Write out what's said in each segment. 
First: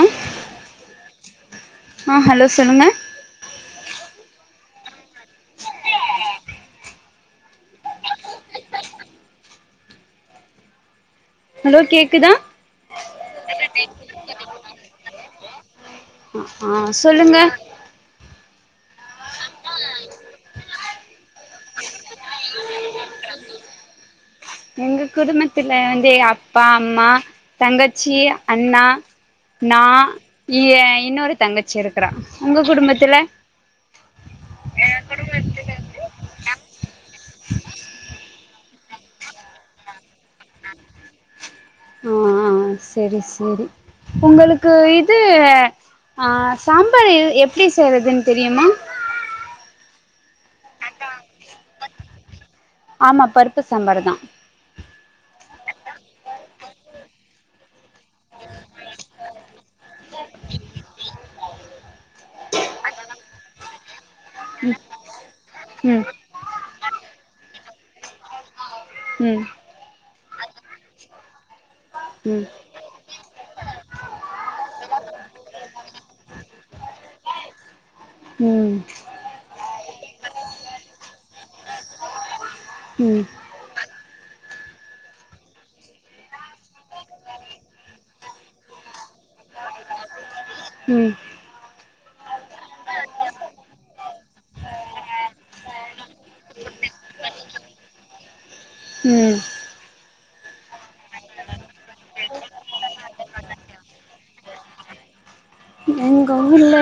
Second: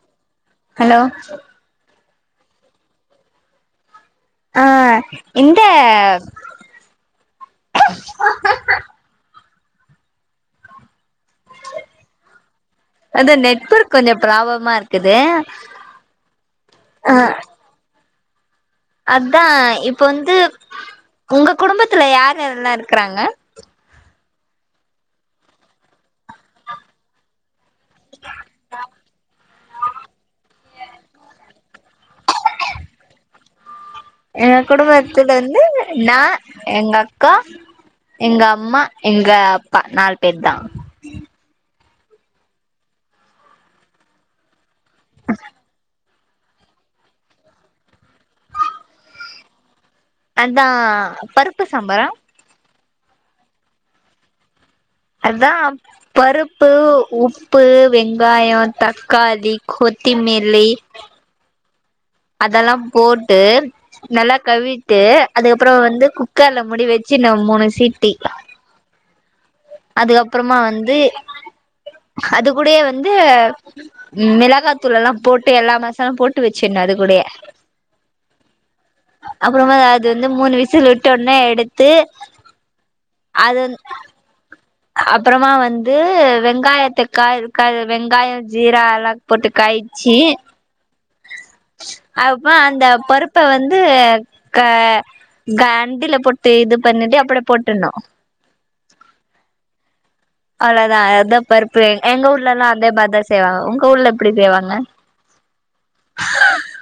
ஆ hello ஆ hello சொல்லுங்க ஆ இந்த ஹலோ கேக்குதா அதா நெட்வொர்க் கொஞ்ச ப்ராப்பவ்மா இருக்குது ம் அ ஆ சொல்லுங்க அதா இப்ப வந்து உங்க குடும்பத்துல யார் யாரெல்லா இருக்றாங்க எங்க குடும்பத்துல வந்து அப்பா, அம்மா, தங்கச்சி, அண்ணா, நா ஏ இன்னோரு தங்கச்சி இருக்கறா உங்க குடும்பத்துல எங்க குடும்பத்துல வந்து நா, எங்கக்கா, எங்கம்மா, எங்கப்பா நால் பேர்தா ஆ ஆ செரி செரி உங்களுக்கு இது ஆ சாம்பாரு எப்டி செய்யறதுன் தெரியுமா அதா பருப்பு சாம்பாரா ஆமா பருப்பு சாம்பாரு தா அதா பருப்பு, உப்பு, வெங்காயோ, தக்காளி, கொத்திமில்லி அதல்லா போட்டு நல்லா கவீட்டு அதுக்கப்றோ ம் வந்து குக்கர்ல முடி வெச்சு ந மூணு சீட்டி ம் அதுக்கப்றமா வந்து ம் அது கூடயே வந்து மிளகாத்தூளல்லா போட்டு எல்லா மசாலவு போட்டு வச்சிணு அது கூடய ம் அப்புறமா அது வந்து மூணு விசில் உட்டொன்னே எடுத்து ம் அது வந் அப்புறமா வந்து வெங்காயத்த காழ் கழ் வெங்காய ஜீரால்லா போட்டுக்கய் சீ ம் அதுப்மா அந்த பருப்ப வந்து க கண்டில போட்டு இது பண்ணிட்டு அப்ட போட்டுணு ம் அவ்ளோதா அதா பருப்பு எங்க ஊர்லல்லா அத மார்த செய்வாங்க உங்க ஊர்ல எப்டி செய்வாங்க எங்க ஊர்ல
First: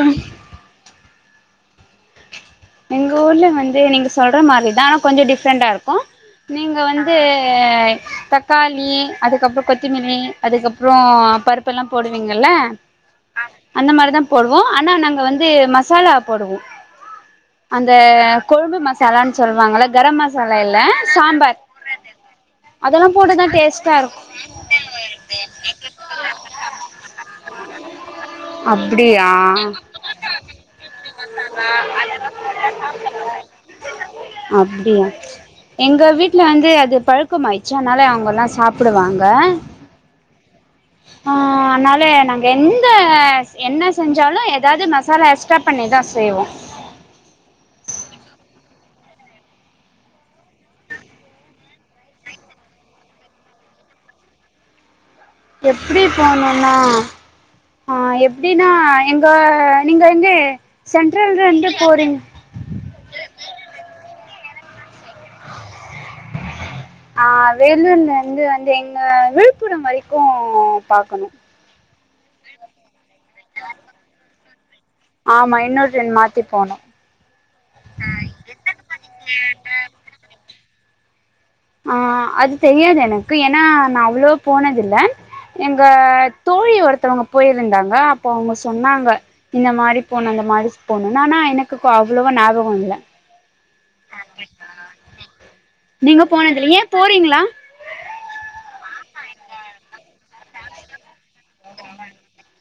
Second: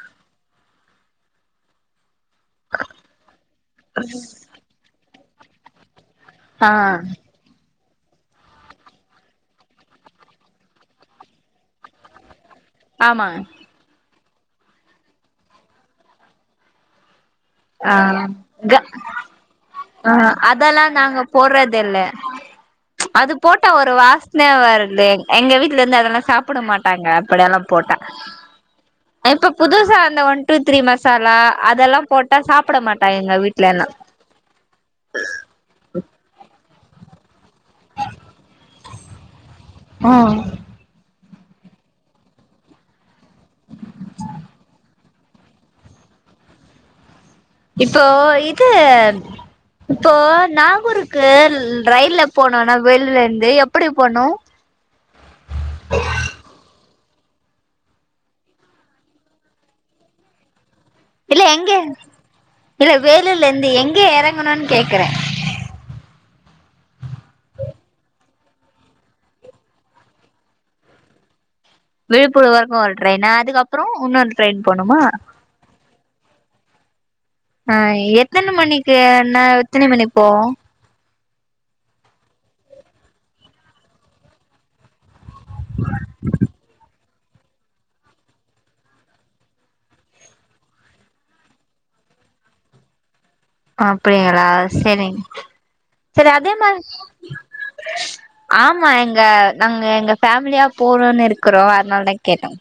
எங்க ஊர்ல வந்து நீங்க சொல்ற மாரிதா ஆனா கொஞ்ச டிஃப்ரெண்ட்டாருக்கு ஆ நீங்க வந்து ஏ தக்காளி அதுக்கப்பற கொத்திமில்லி அதுக்கப்றோ பருப்பெல்லா போடுவீங்கள ஆமாக அந்த மாரிதா போடுவோ ஆனா நாங்க வந்து மசாலா போடுவோ ஆ அந்த கொழும்பு க மசாலான்னு சொல்லுவாங்கல்ல அ கரம் மசாலா இல்ல அதெல்லா நாங்க சாம்பார் போர்றதுல்ல அதெல்லா அது போட்டுதா போட்டா ஒரு டேஸ்ட்டா இருக்கு வாசன வருல்லே எங்க வீட்லருந்து அதெல்லா சாப்புட மாட்டாங்க அப்படயெல்லா போட்ட அப்டியா இப்ப புதுசா அந்த ஒன் டூ த்ரீ மசாலா அதெல்லா போட் சாப்பட மாட்டா எங்க வீட்லல்லா அப்டியா எங்க வீட்ல வந்து அது பழக்கோமாயிச்சு அன்னால அவுங்கள்லா சாப்புடுவாங்க ஆ ஆ அன்னால நாங்க எந்த என்ன செஞ்சாலு எதாது மஸ் சாலா எஸ்ட்டா பண்ணிதா செய்வோ இப்போ இது இப்போ நாகூருக்கு ரயில்ல போனோனா வேலூர்லந்து எப்படி போனோ எப்டி போனுனா ஆ எப்டின்னா எங்க நீங்க எங்கு இல்ல எங்கே இல்ல வேலூர்லந்து எங்கே எறங்கனுன் கேக்குறே ஆ வேலூர்லந்து வந்து எங்க விழுப்புரோ வரைக்கோ பாக்கணு விழுப்புரோ வரைக்கு ஒரு ட்ரெயினா அதுக்கப்றோ உன்னொரு ட்ரெயின் போணுமா ஆமா இன்னொரு ட்ரெயின் மாத்தி போணு ஆ எத்தன மணிக்கு என்ன எத்தினி மணி போவோ ஆ அது தெரியாது எனக்கு ஏன்னா நா அவ்ளோ போனதில்ல எங்க தோழி ஒருத்தவங்க போயிருந்தாங்க அப்போ அவுங்க சொன்னாங்க இந்த மாரி போணு இந்த மாரிஸ் போணு ஆனா எனக்குக் அவ்ளோவா ஞாபகோ இல்ல அப்டிங்களா செரிங் நீங்க செர் அதே போனதில்ல ஏ மாரி போறீங்களா ஆமா எங்க நாங்க எங்க ஃபேமிலியா போறோனு இருக்குறோ அதனாலதா கேட்டய்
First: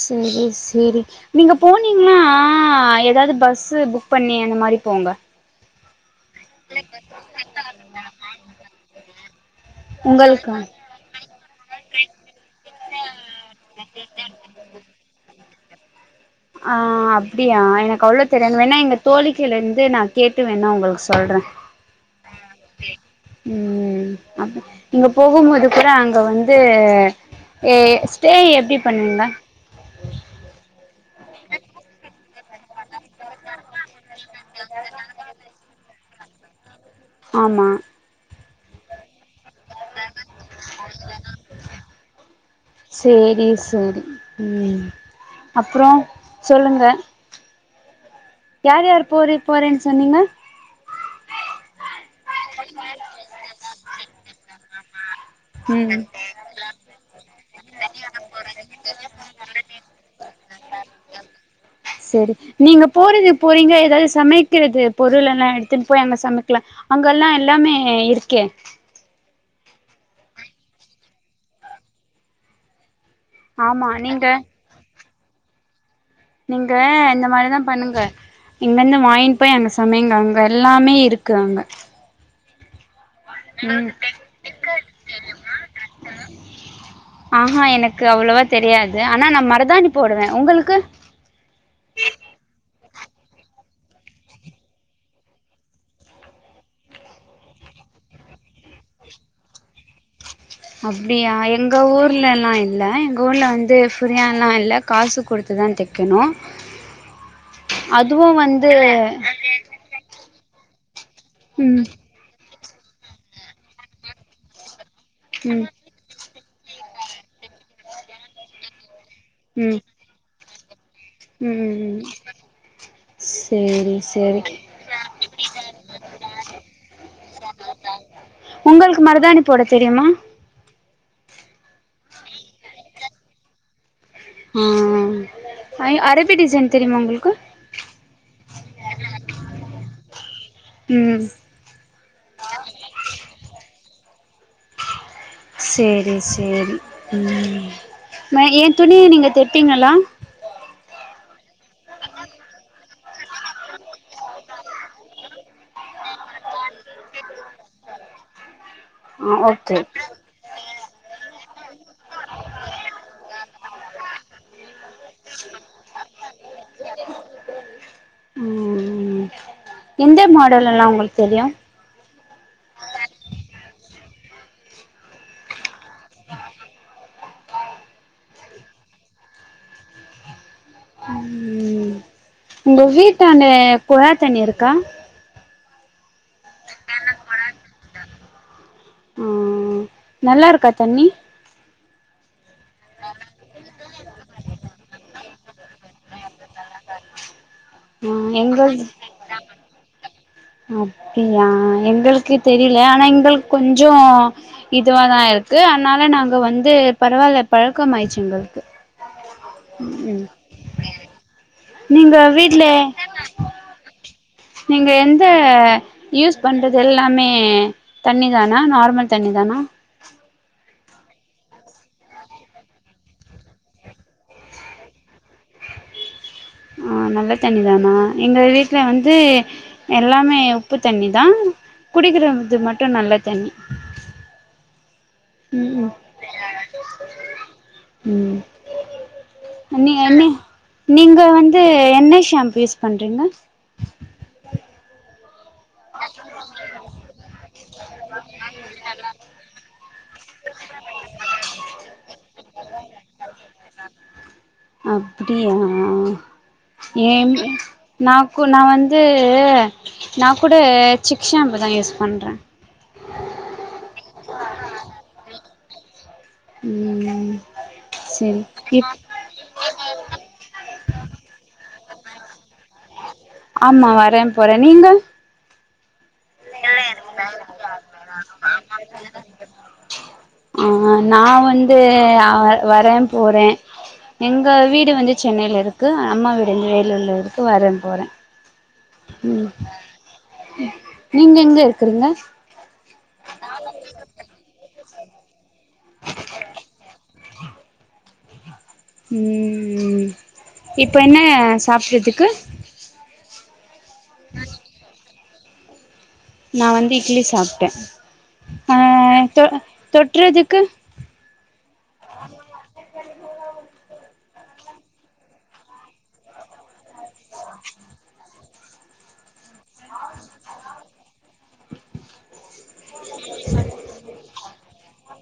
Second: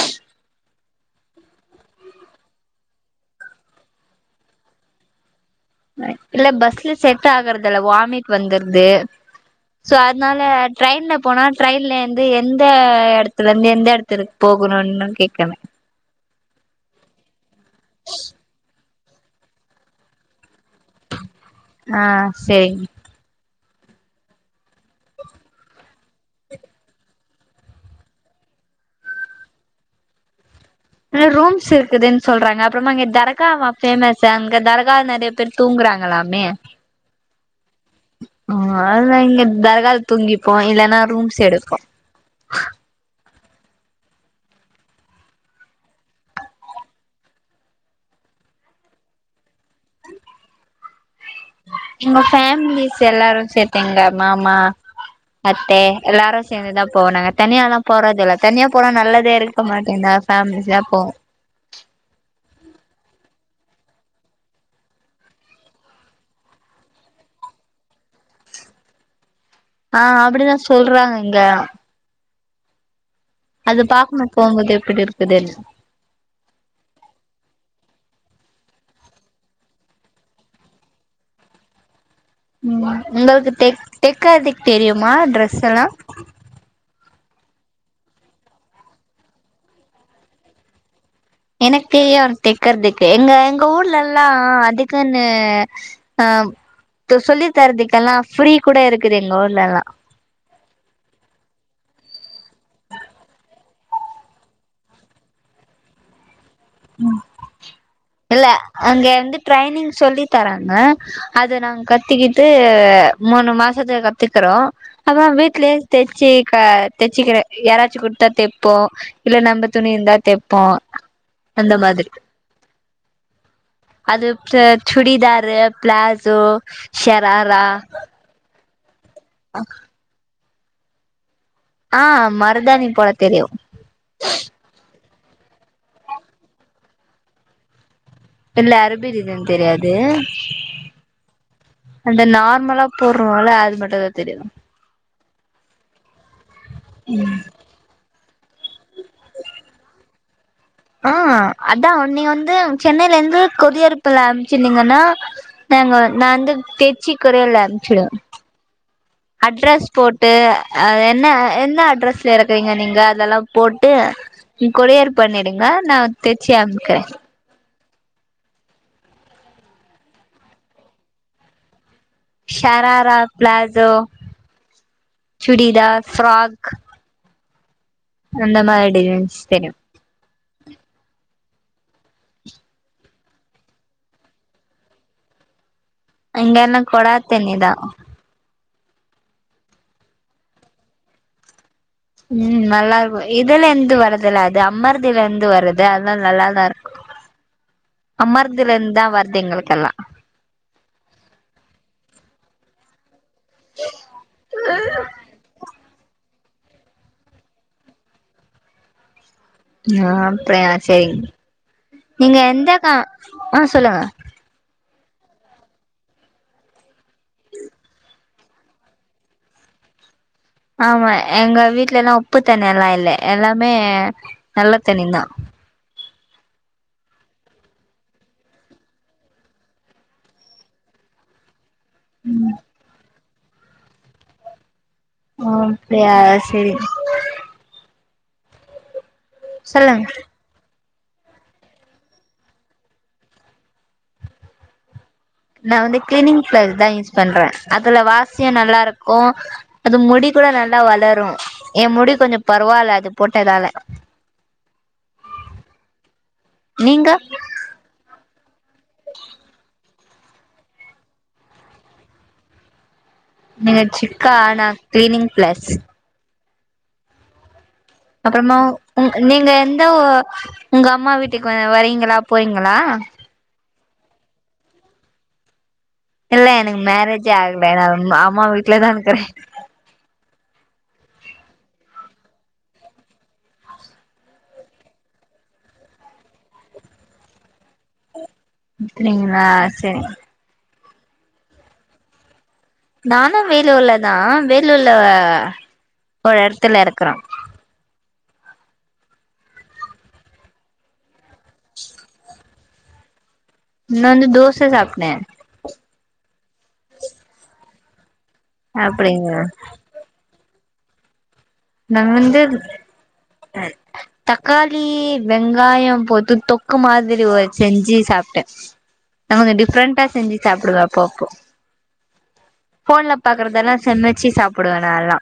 செரி செரி நீங்க போனீங்ன்னா எதாவ்து பஸ்சு புக் பண்ணி அந்த மாரி போங்க இல்ல பஸ்ல செட் ஆகற்துல்ல வாமிட் வந்துர்து சோ அதனால உங்களுக்கா ட்ரெயின்ல போனா ட்ரெயின்லயிந்து எந்த எடத்துல இருந்து எந்த எடத்திர்க்கு போகனுன்னு கேக்றே ஆ அப்டியா எனக்கு அவ்ளோ தெரியாது வேணா எங்க தோழிக்கயில இந்து நா கேட்டு வேணா உங்ளுக்கு சொல்றே ஆ செரிங் ம் அப்ப நீங்க போகும்போது கூட அங்க வந்து ஏ ஸ்டே எப்டி பண்ணுவிங்க ரூம்ஸ் இருக்குதுன் சொல்றாங்க அப்றோமா இங்க தர்காவா ஃபேமஸு அங்க தர்கா நெறைய பேர் தூங்றாங் எல்லாமே ஆமா அ அதுதா இங்க தர்கால தூங்கிப்போ இல்லன்னா ரூம்ஸ் எடுப்போ சேரி செரி ம் அப்றோ சொல்லுங்க யார் யார் போரி போறேனு சொன்னீங்க உங்க ஃபேமிலிஸ் எல்லாரு சேத்துங்க மாமா அத்தே ம் எல்லாரு சேந்துதா போனாங் தனியால்லா போறதுல்ல தனியா போனா நல்லதேயிருக்க மாட்டேதா ஞ்சா போவோ செரி நீங்க போறது போறீங்களா எதாது சமைக்கிறது பொருள் எல்லா எடுத்துன் போய் அங்க சமைக்லா அங்கல்லா எல்லாமே இர்க்கே ஆ அப்டிதா சொல்றாங்க இங்க அது ஆமா பாக்கணு நீங்க போம்போது எப்டி இருக்குதுன்னு நீங்க இந்த மாரிதா பண்ணுங்க இங்கந்து வாங்கின் போய் அங்க சமைங்க அங்க எல்லாமேயிருக்கு அங்க ம் உங்களுக்கு தெக் தெக்கர்துக்கு தெரியுமா ட்ரெஸ்ல்லா ஆஹா எனக்கு அவ்ளோவா தெரியாது ஆனா நா மர்தாணி போடுவே உங்களுக்கு எனக்கு வரு தெக்கர்துக்கு எங்க எங்க ஊர்லல்லா அதுக்குன்னு ஆ இப்ப சொல்லி தரத்துக்கெல்லா ஃப்ரீ கூட இருக்குது எங்க ஊர்லல்லா அப்டியா எங்க ஊர்லல்லா இல்ல எங்க ஊர்ல வந்து ஃபிரியால்லா இல்ல காசு குடுத்துதா தெக் கனு அதுவு இல்ல வந்து அங்க வந்து ட்ரைனிங் சொல்லி தராங்க அது நாங்க ம் கத் கத்திக்கிட்டு மூணு மாசத்துல கத்துக்குறோ அப்புறோ ம் ம் வீட்லயே தச்சுக தச்சுக்கிற யாராச்சி கொடுத்தா தைப்போ இல்ல நம்ம ம் துணி இருந்தா தைப்போ ம் அந்த ம் மாதிரி சேரி அது சேரி ச சுடிதாரு பிளாசோ ஷராரா உங்களுக்கு மருதாணி போட தெரியுமா ஆஹ் மருதானி போட தெரியு ஹ அர அரபி டிசைன் தெரியுமா உங்குளுக்கு இல்ல அரபி டிசைன் தெரியாது ம் அந்த நார்மலா போடுறோல அது மட்டு தா தெரியு சேரி சேரி உம் நா எ துணிய நீங்க தெப்பீங்களா ஆஹ் அதா நீங்க வந்து சென்னையில இருந்து கொதியறுப்புல அம்ச்சிருந்தீங்கன்னா நாங்க நா வந்து தெச்சி கொரியர்ல்ல அமுச்சுடுவே ஆ ஓகே அட்ரஸ் போட்டு என்ன எந்த அட்ரஸ்ல இருக்குறீங்க நீங்க அதெல்லா போட்டு கொரியர் பண்ணிடுங்க நா தச்சு அமுக்குறே ம் எந்த மாடல் எல்லா உங்களுக்கு தெரியு ஷராரா ப்ளஸோ சுடிதார் ஃப்ராக் அந்த மாரி டிசைன்ஸ் தெரியு ம் உங்க வீட்டாண்ட குழாத்தண்ணி இருக்கா இங்கென்ன கொடாத்தண்ணி தா ம் நல்லாருக்கா தண்ணி ம் நல்லா இருக்கு இதுலருந்து வரதுல்ல அது அமர்திலந்து வருது அதுனால நல்லாதா இரு ம் அமர்தில எங்கள்து இருந்து தா வருது எங்களுக்கெல்லா அப்டியா எங்களுக்கு தெரியல ஆனா எங்களு கொஞ்சோ இதுவாதா இருக்கு அதனால நாங்க வந்து பரவாயில்ல பழக்கம் ஆயிருச்சு எங்களுக்கு ஆ அப்டியா சரிங்க நீங்க எந்த கா ஆ சொல்லுங்க நீங்க எந்த யூஸ் பண்றது எல்லாமே தண்ணி தானா நார்மல் தண்ணி தானா ஆமா எங்க வீடல எல்லா உப்பு தண்ணில்லா இல்ல எல்லாமே நல்ல தண்ணி தா ஆ நல்ல தண்ணிதானா எங்க வீட்ல வந்து எல்லாமே உப்பு தண்ணி தா குடிக்கறது மட்டு நல்ல தண்ணி அ ம் ம் அப்படியா சேரி சே ம் அண்ணி சொல்லுங்க அண்ணி நீங்க வந்து என்ன ஷேம்பு யூஸ் பண்றீங்க நான் வந்து கிளீனிங் பிளஸ் தா யூஸ் பண்றே அதுல வாசியம் நல்லா இருக்கு அது முடி கூட நல்லா வளரு எ முடி கொஞ்ச பர்வால அது போட்டதால அப்டியா ஏ நீங்க ந கூ நா வந்து நா கூட சிக் ஷாம்பு தா யூஸ் பண்ணுறே நீங்க சிக்கா ஆனா கிளீனிங் பிளஸ் ம் செரி அப்புறமா இப் உ நீங்க எந்த உங்க அம்மா வீட்டுக்கு வரீங்களா போறீங்களா ஆமா வரே போறே நீங்க இல்ல எனக்கு மேரேஜே ஆகல நா அம் அம்மா வீட்ல தா இருக்கறே ம் நா வந்து அ வரே போறே எங்க வீடு வந்து சென்னைல இருக்கு அம்மா வீடு வந்து வேலூர்ல இருக்கு வர போறே ம் பிடிங்களா சேரிங் நீங்க எங்க இருக்குறீங்க நானு வேலூர்ல தா வேலூர்ல ஒரு எடத்துல இருக்கறோ ம் இப்ப என்ன சாப்பிடறதுக்கு நா வந்து தோச சாப்டே நா வந்து இட்லி சாப்ட்டே அ அப்படிங்களா தொ தொட்றதுக்கு நா வந்து தக்காளி வெங்காயம் போட்டு தொக்கு மாதிரி ஒ செஞ்சு சாப்டே நா கொஞ்சோ டிஃப்ரெண்டா செஞ்சு சாப்டுவே அப்போ அப்போ ஃபோன்ல பாக்கறதெல்லா சமச்சு சாப்பிடுவே நால்லா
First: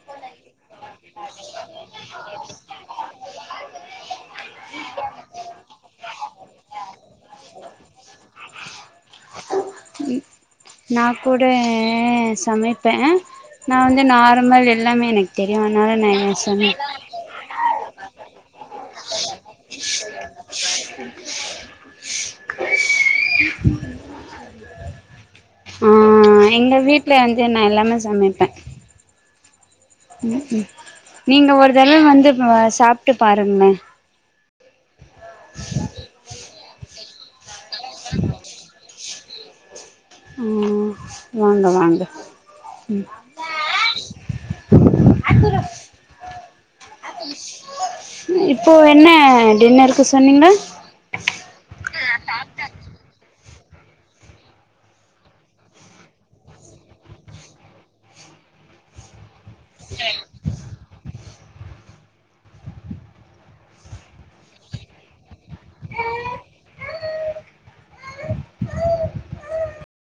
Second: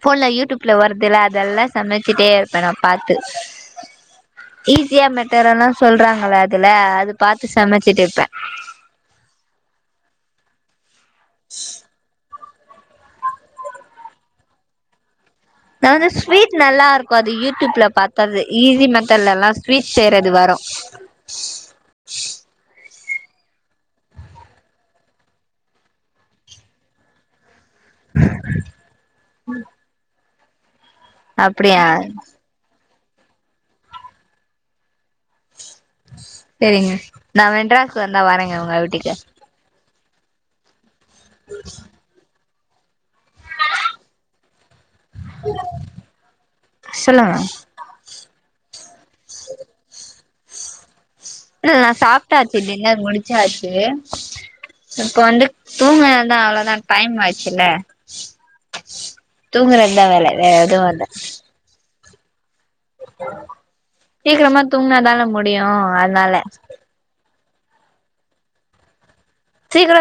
ஃபோன்ல யூடியூப் ல வர்துல அதெல்லா சமைச்சிட்டே இருப்பே நா பாத்து ஈஸியா மெத்தெட் எல்லா சொல்றாங்கள அதுல அது பாத்து சமைச்சுட்டு இருப்பே ம் நா கூட சமைப் பே நா வந்து நார்மல் எல்லாமே எனக்கு தெரியு அதனால நா எ சமை க்கு அது யூடியூப்ல பாத்தர்ரது ஈஸி மெத்தட்லல்லா ஸ்வீட் செய்றது வரு ஆ எங்க வீட்ல வந்து நா எல்லாமே சமைப்பே ம்ம் நீங்க ஒரு அப்டியா தறவ வந்து சாப்ட்டு பாருங்ளே [inaudible] செரிங்க நா மெட்ராஸ் வந்தா வரங்க உங்க ஊட்டுக்கு ம் வாங்க வாங்க ம் சொல்லுங்க இப்போ என்ன டின்னர்க்கு சொன்னீங்க நா சாப்ட்டாச்சுடின்னர் முடிச்சாச்சு இப்ப வந்து தூங்குனதா அவ்ளோதா டைம் ஆச்சுல்ல தூங்த வேல வேற எதுவு இல்ல சீக்ரமா தூங்னாதானே முடியு அதுனால சீக்ரோ